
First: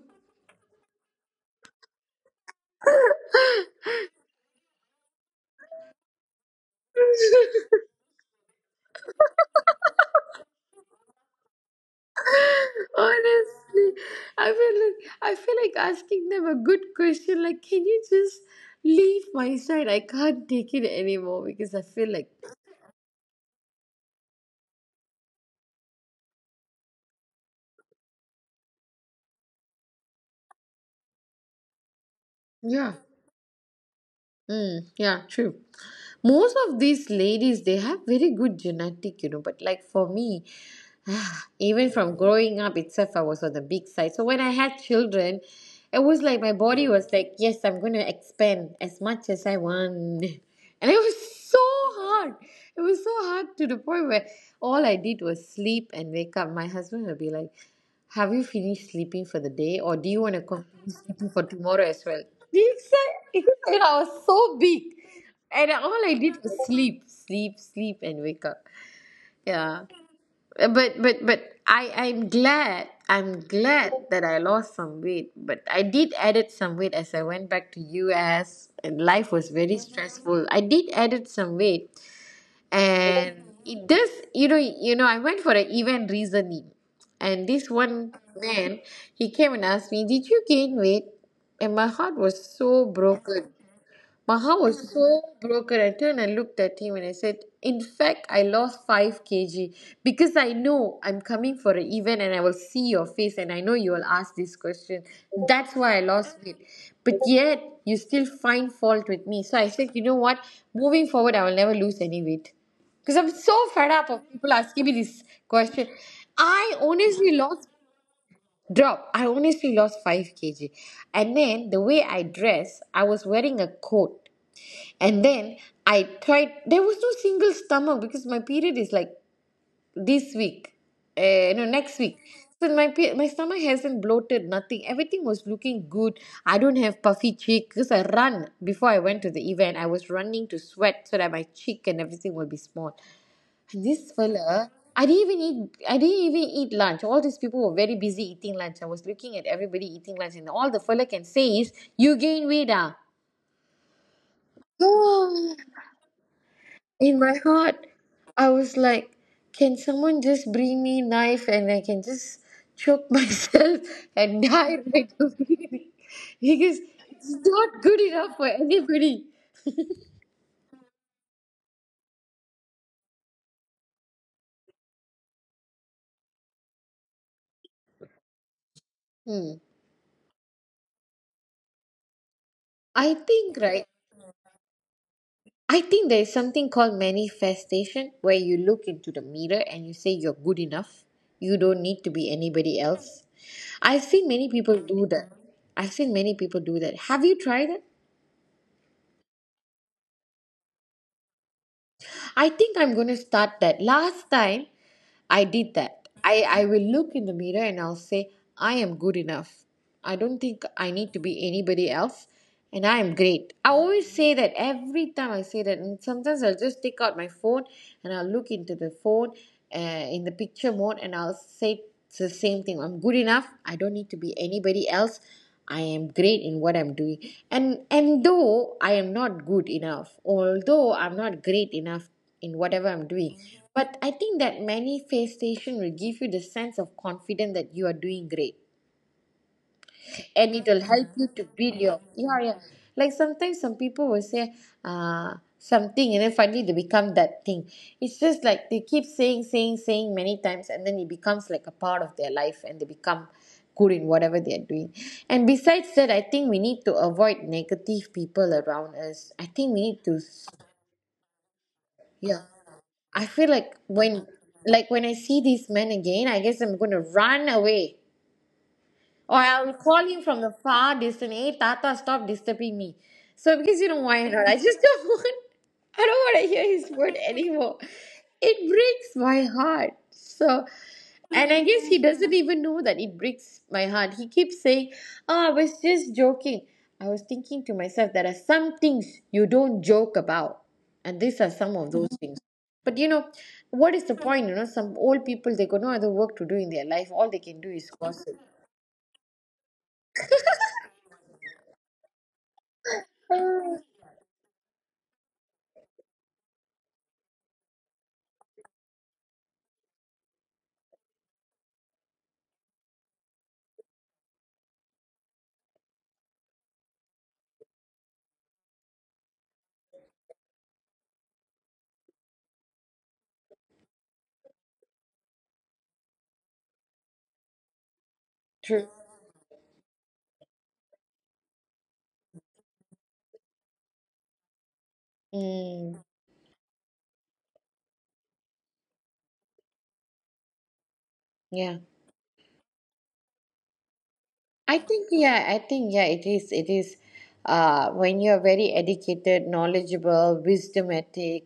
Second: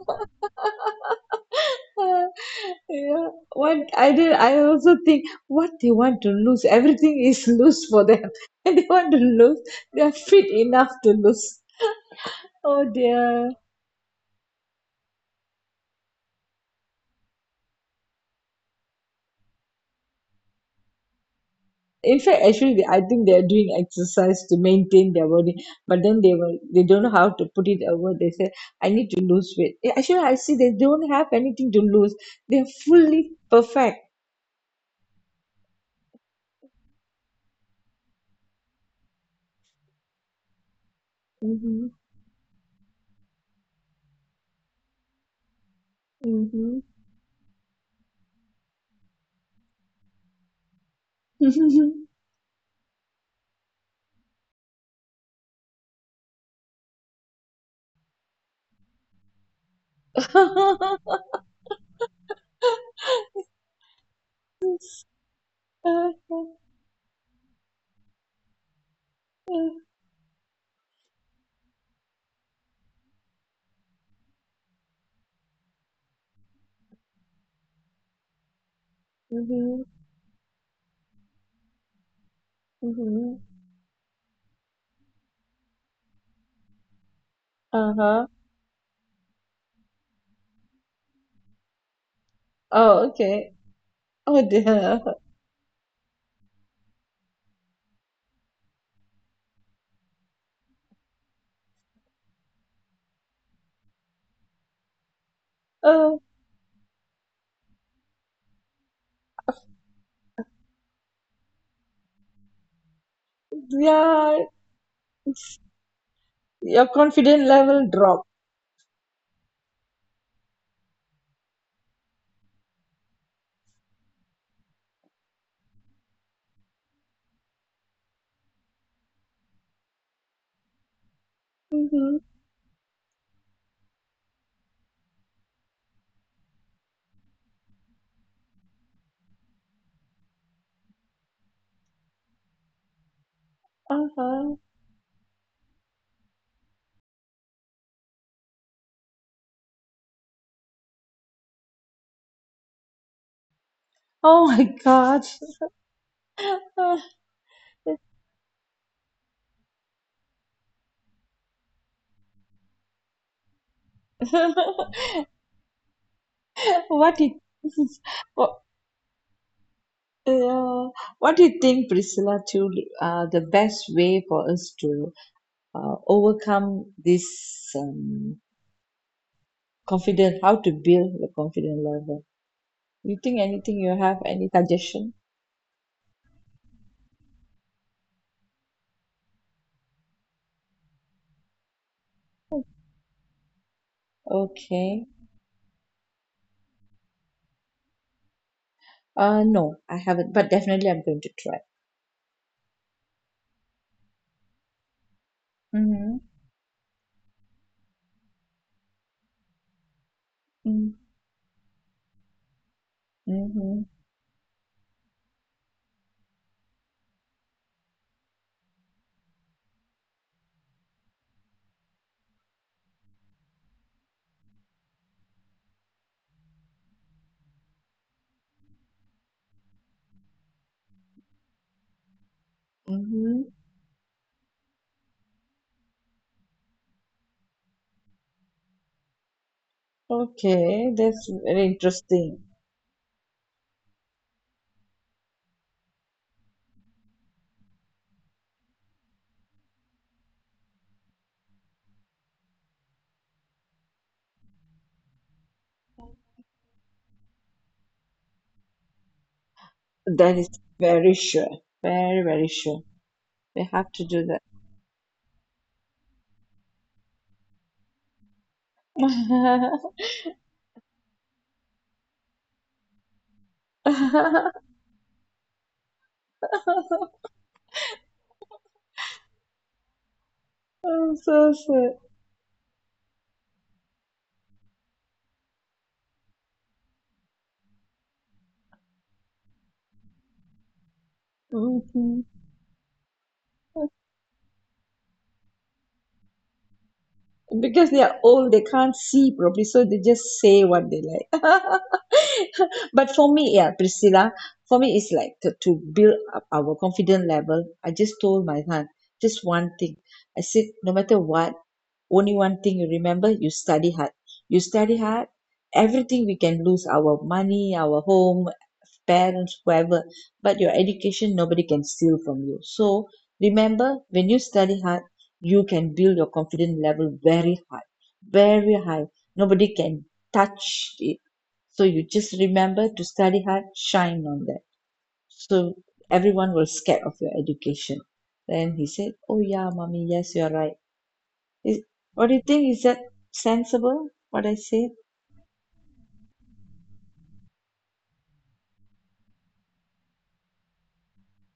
Speaker 2: Yeah. What I did, I also think what they want to lose. Everything is loose for them, and they want to lose. They are fit enough to lose. Oh dear.
Speaker 1: Honestly, I feel like, I feel like asking them a good question, like, can you just leave my side? I can't take it anymore because I feel
Speaker 2: In
Speaker 1: like,
Speaker 2: fact, actually they, I think they are doing exercise to maintain their body, but then they will, they don't know how to put it over, they say I need to lose weight. Eh, actually I see they don't have anything to lose, they're
Speaker 1: yeah.
Speaker 2: fully perfect.
Speaker 1: Mm, yeah, true. Most of these ladies they have very good genetic, you know, but like for me,
Speaker 2: Hmm.
Speaker 1: even from growing up itself, I was on the big side. So when I had children, it was like my
Speaker 2: Hmm.
Speaker 1: body was like, yes, I'm going to expand as much as I want. And it was
Speaker 2: Hmm.
Speaker 1: so
Speaker 2: Hmm.
Speaker 1: hard, it was so hard to the point where all I did was sleep and wake up. My husband would be like, "Have you finished sleeping for the day or do you want to continue sleeping for tomorrow as well?" It's like, and I was so big, and all I did was sleep, sleep, sleep and wake up, yeah. But but I'm glad, I'm glad that I lost some weight, but I did added some weight as I went back to US, and life was very stressful. I did added some weight, and it does, you know, you know, I went for an event recently, and this one
Speaker 2: Uh-huh.
Speaker 1: man, he came and asked me, "Did you gain weight?" And my heart was so
Speaker 2: Oh, okay.
Speaker 1: broken.
Speaker 2: Oh
Speaker 1: Maha was
Speaker 2: dear.
Speaker 1: so broken. I turned and looked at him and I said, "In fact, I lost 5 kg, because I know I'm coming for an event and I will see your face and I know you will ask this question. That's why I
Speaker 2: Oh
Speaker 1: lost weight." But yet, you still find fault with me. So I said, "You know what? Moving forward, I will never lose any weight. Because I'm so fed up of
Speaker 2: yeah,
Speaker 1: people asking me this question." I
Speaker 2: your
Speaker 1: honestly
Speaker 2: confidence
Speaker 1: lost,
Speaker 2: level drop.
Speaker 1: drop. I honestly lost 5 kg. And then the way I dress, I was wearing a coat. And then I tried, there was no single stomach because my period is like this week, no, next
Speaker 2: Hmm.
Speaker 1: week. So my, pe- my stomach hasn't bloated, nothing. Everything was looking good. I don't have puffy cheek because I run before I went to the event. I was running to sweat so that my cheek and everything will be small. And this
Speaker 2: Uh-huh.
Speaker 1: fella, I didn't even eat. I didn't even eat lunch. All these people were very busy eating lunch. I was looking at everybody eating lunch, and all the fella can say is, "You gain weight, ah."
Speaker 2: Oh my God.
Speaker 1: In my heart, I was like, can someone just bring me knife and I can just choke myself and die right away? Because
Speaker 2: What do
Speaker 1: it's
Speaker 2: you,
Speaker 1: not good enough for
Speaker 2: what,
Speaker 1: anybody.
Speaker 2: uh, what do you think, Priscilla, to the best way for us to overcome this um,
Speaker 1: Hmm.
Speaker 2: confidence, how to build the confidence level? You
Speaker 1: I
Speaker 2: think
Speaker 1: think,
Speaker 2: anything
Speaker 1: right?
Speaker 2: you have, any suggestion?
Speaker 1: I think there is something called manifestation where you look into the mirror and you say you're good enough. You don't need to be anybody else. I've seen many people
Speaker 2: Okay.
Speaker 1: do that. I've seen many people do that. Have you tried it?
Speaker 2: No, I haven't, but definitely I'm going to try.
Speaker 1: I think I'm going to start that. Last time, I did that.
Speaker 2: Mm-hmm.
Speaker 1: I will look in the mirror and I'll say, "I am good enough. I don't think
Speaker 2: Mm-hmm.
Speaker 1: I need to be anybody else." And I am great. I
Speaker 2: Mm-hmm.
Speaker 1: always say that every time I say that. And sometimes I'll just take out my phone and I'll look into the phone, uh, in the picture mode, and I'll say, it's the same thing. "I'm good enough. I don't need to be anybody else. I am great in what I'm doing." And though I am not good enough, although I'm not great enough in whatever I'm
Speaker 2: Mm-hmm.
Speaker 1: doing. But I think that manifestation will give you the sense of confidence that you are doing great, and it will
Speaker 2: Okay,
Speaker 1: help
Speaker 2: that's
Speaker 1: you to
Speaker 2: very
Speaker 1: build your.
Speaker 2: interesting.
Speaker 1: Yeah, yeah. Like sometimes some people will say something, and then finally they become that thing. It's just like they keep saying, saying, saying many times, and then it becomes like a part of their life and they become good in whatever they are doing. And besides that, I think we need to avoid negative people around us. I think we need to,
Speaker 2: That is very sure. Very, very
Speaker 1: yeah.
Speaker 2: sure.
Speaker 1: I feel
Speaker 2: We
Speaker 1: like
Speaker 2: have to do
Speaker 1: when,
Speaker 2: that.
Speaker 1: like when I see this man again, I guess I'm gonna run away. Or I'll call him from the far distance, "Hey Tata, stop disturbing me." So because, you know, why
Speaker 2: I'm
Speaker 1: not? I just don't want, I don't wanna hear his word anymore. It breaks my heart. So,
Speaker 2: so
Speaker 1: and I guess
Speaker 2: sad.
Speaker 1: he doesn't even know that it breaks my heart. He keeps saying, "Oh, I was just joking." I was thinking to myself, there are some things you don't joke about. And these are some of those
Speaker 2: Hmm.
Speaker 1: things. But you know, what is the point? You know, some old people, they got no other work to do in their life. All they can do
Speaker 2: Because
Speaker 1: is
Speaker 2: they are
Speaker 1: gossip.
Speaker 2: old, they can't see properly, so they just say what they like. But for me, yeah, Priscilla, for me, it's like to build up our confidence level, I just told my son just one thing. I said, no matter what, only one thing you remember, you study hard, you study hard. Everything we can lose, our money, our home, parents, whoever, but your education nobody can steal from you. So remember, when you study hard, you can build your confidence level very high, very
Speaker 1: True.
Speaker 2: high. Nobody can touch it. So you just remember to study hard, shine on that. So
Speaker 1: Mm,
Speaker 2: everyone will scared of your education. Then he said, oh yeah mommy, yes you're right. Is
Speaker 1: yeah.
Speaker 2: what do you think, is that sensible what I
Speaker 1: I
Speaker 2: said?
Speaker 1: think yeah, I think yeah, it is. It is, when you are very educated, knowledgeable, wisdomatic.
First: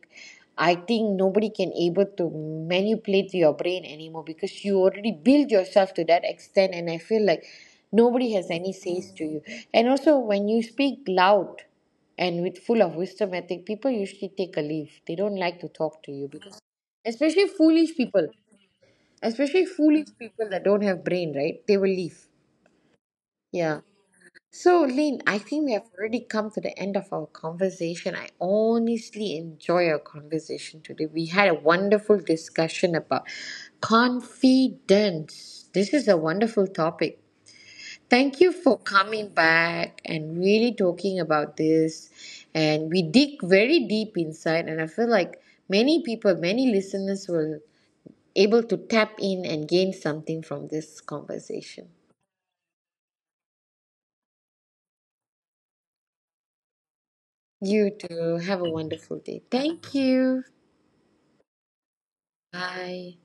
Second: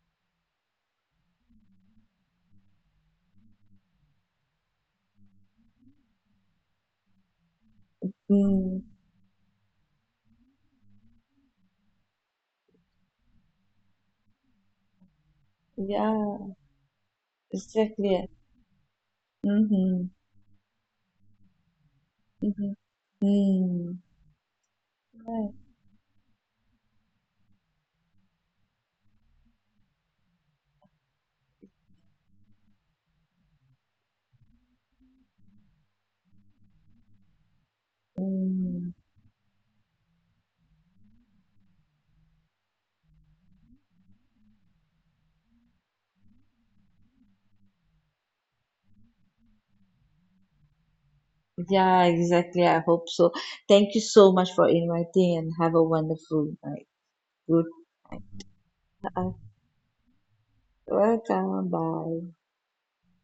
Speaker 1: I think nobody can able to manipulate your brain anymore because you already build yourself to that extent, and I feel like nobody has any
Speaker 2: Mm.
Speaker 1: says to you. And also, when you speak loud and with full of wisdomatic, people usually take a leave. They don't like to talk to you
Speaker 2: Yeah,
Speaker 1: because, especially foolish people,
Speaker 2: exactly.
Speaker 1: especially foolish
Speaker 2: Mm-hmm.
Speaker 1: people that don't have brain, right? They will leave.
Speaker 2: Mm-hmm.
Speaker 1: Yeah.
Speaker 2: Mm,
Speaker 1: So, Lynn, I
Speaker 2: right.
Speaker 1: think we have already come to the end of our conversation. I honestly enjoy our conversation today. We had a wonderful discussion about confidence. This is a wonderful topic. Thank you for
Speaker 2: Mm.
Speaker 1: coming back and really talking about this. And we dig very deep inside, and I feel like many people, many listeners will able to tap in and gain something from this conversation.
Speaker 2: Yeah, exactly. I hope so. Thank you so much for inviting and have a wonderful night. Good
Speaker 1: You
Speaker 2: night.
Speaker 1: too. Have a wonderful
Speaker 2: Uh,
Speaker 1: day. Thank you.
Speaker 2: Welcome. Bye.
Speaker 1: 拜。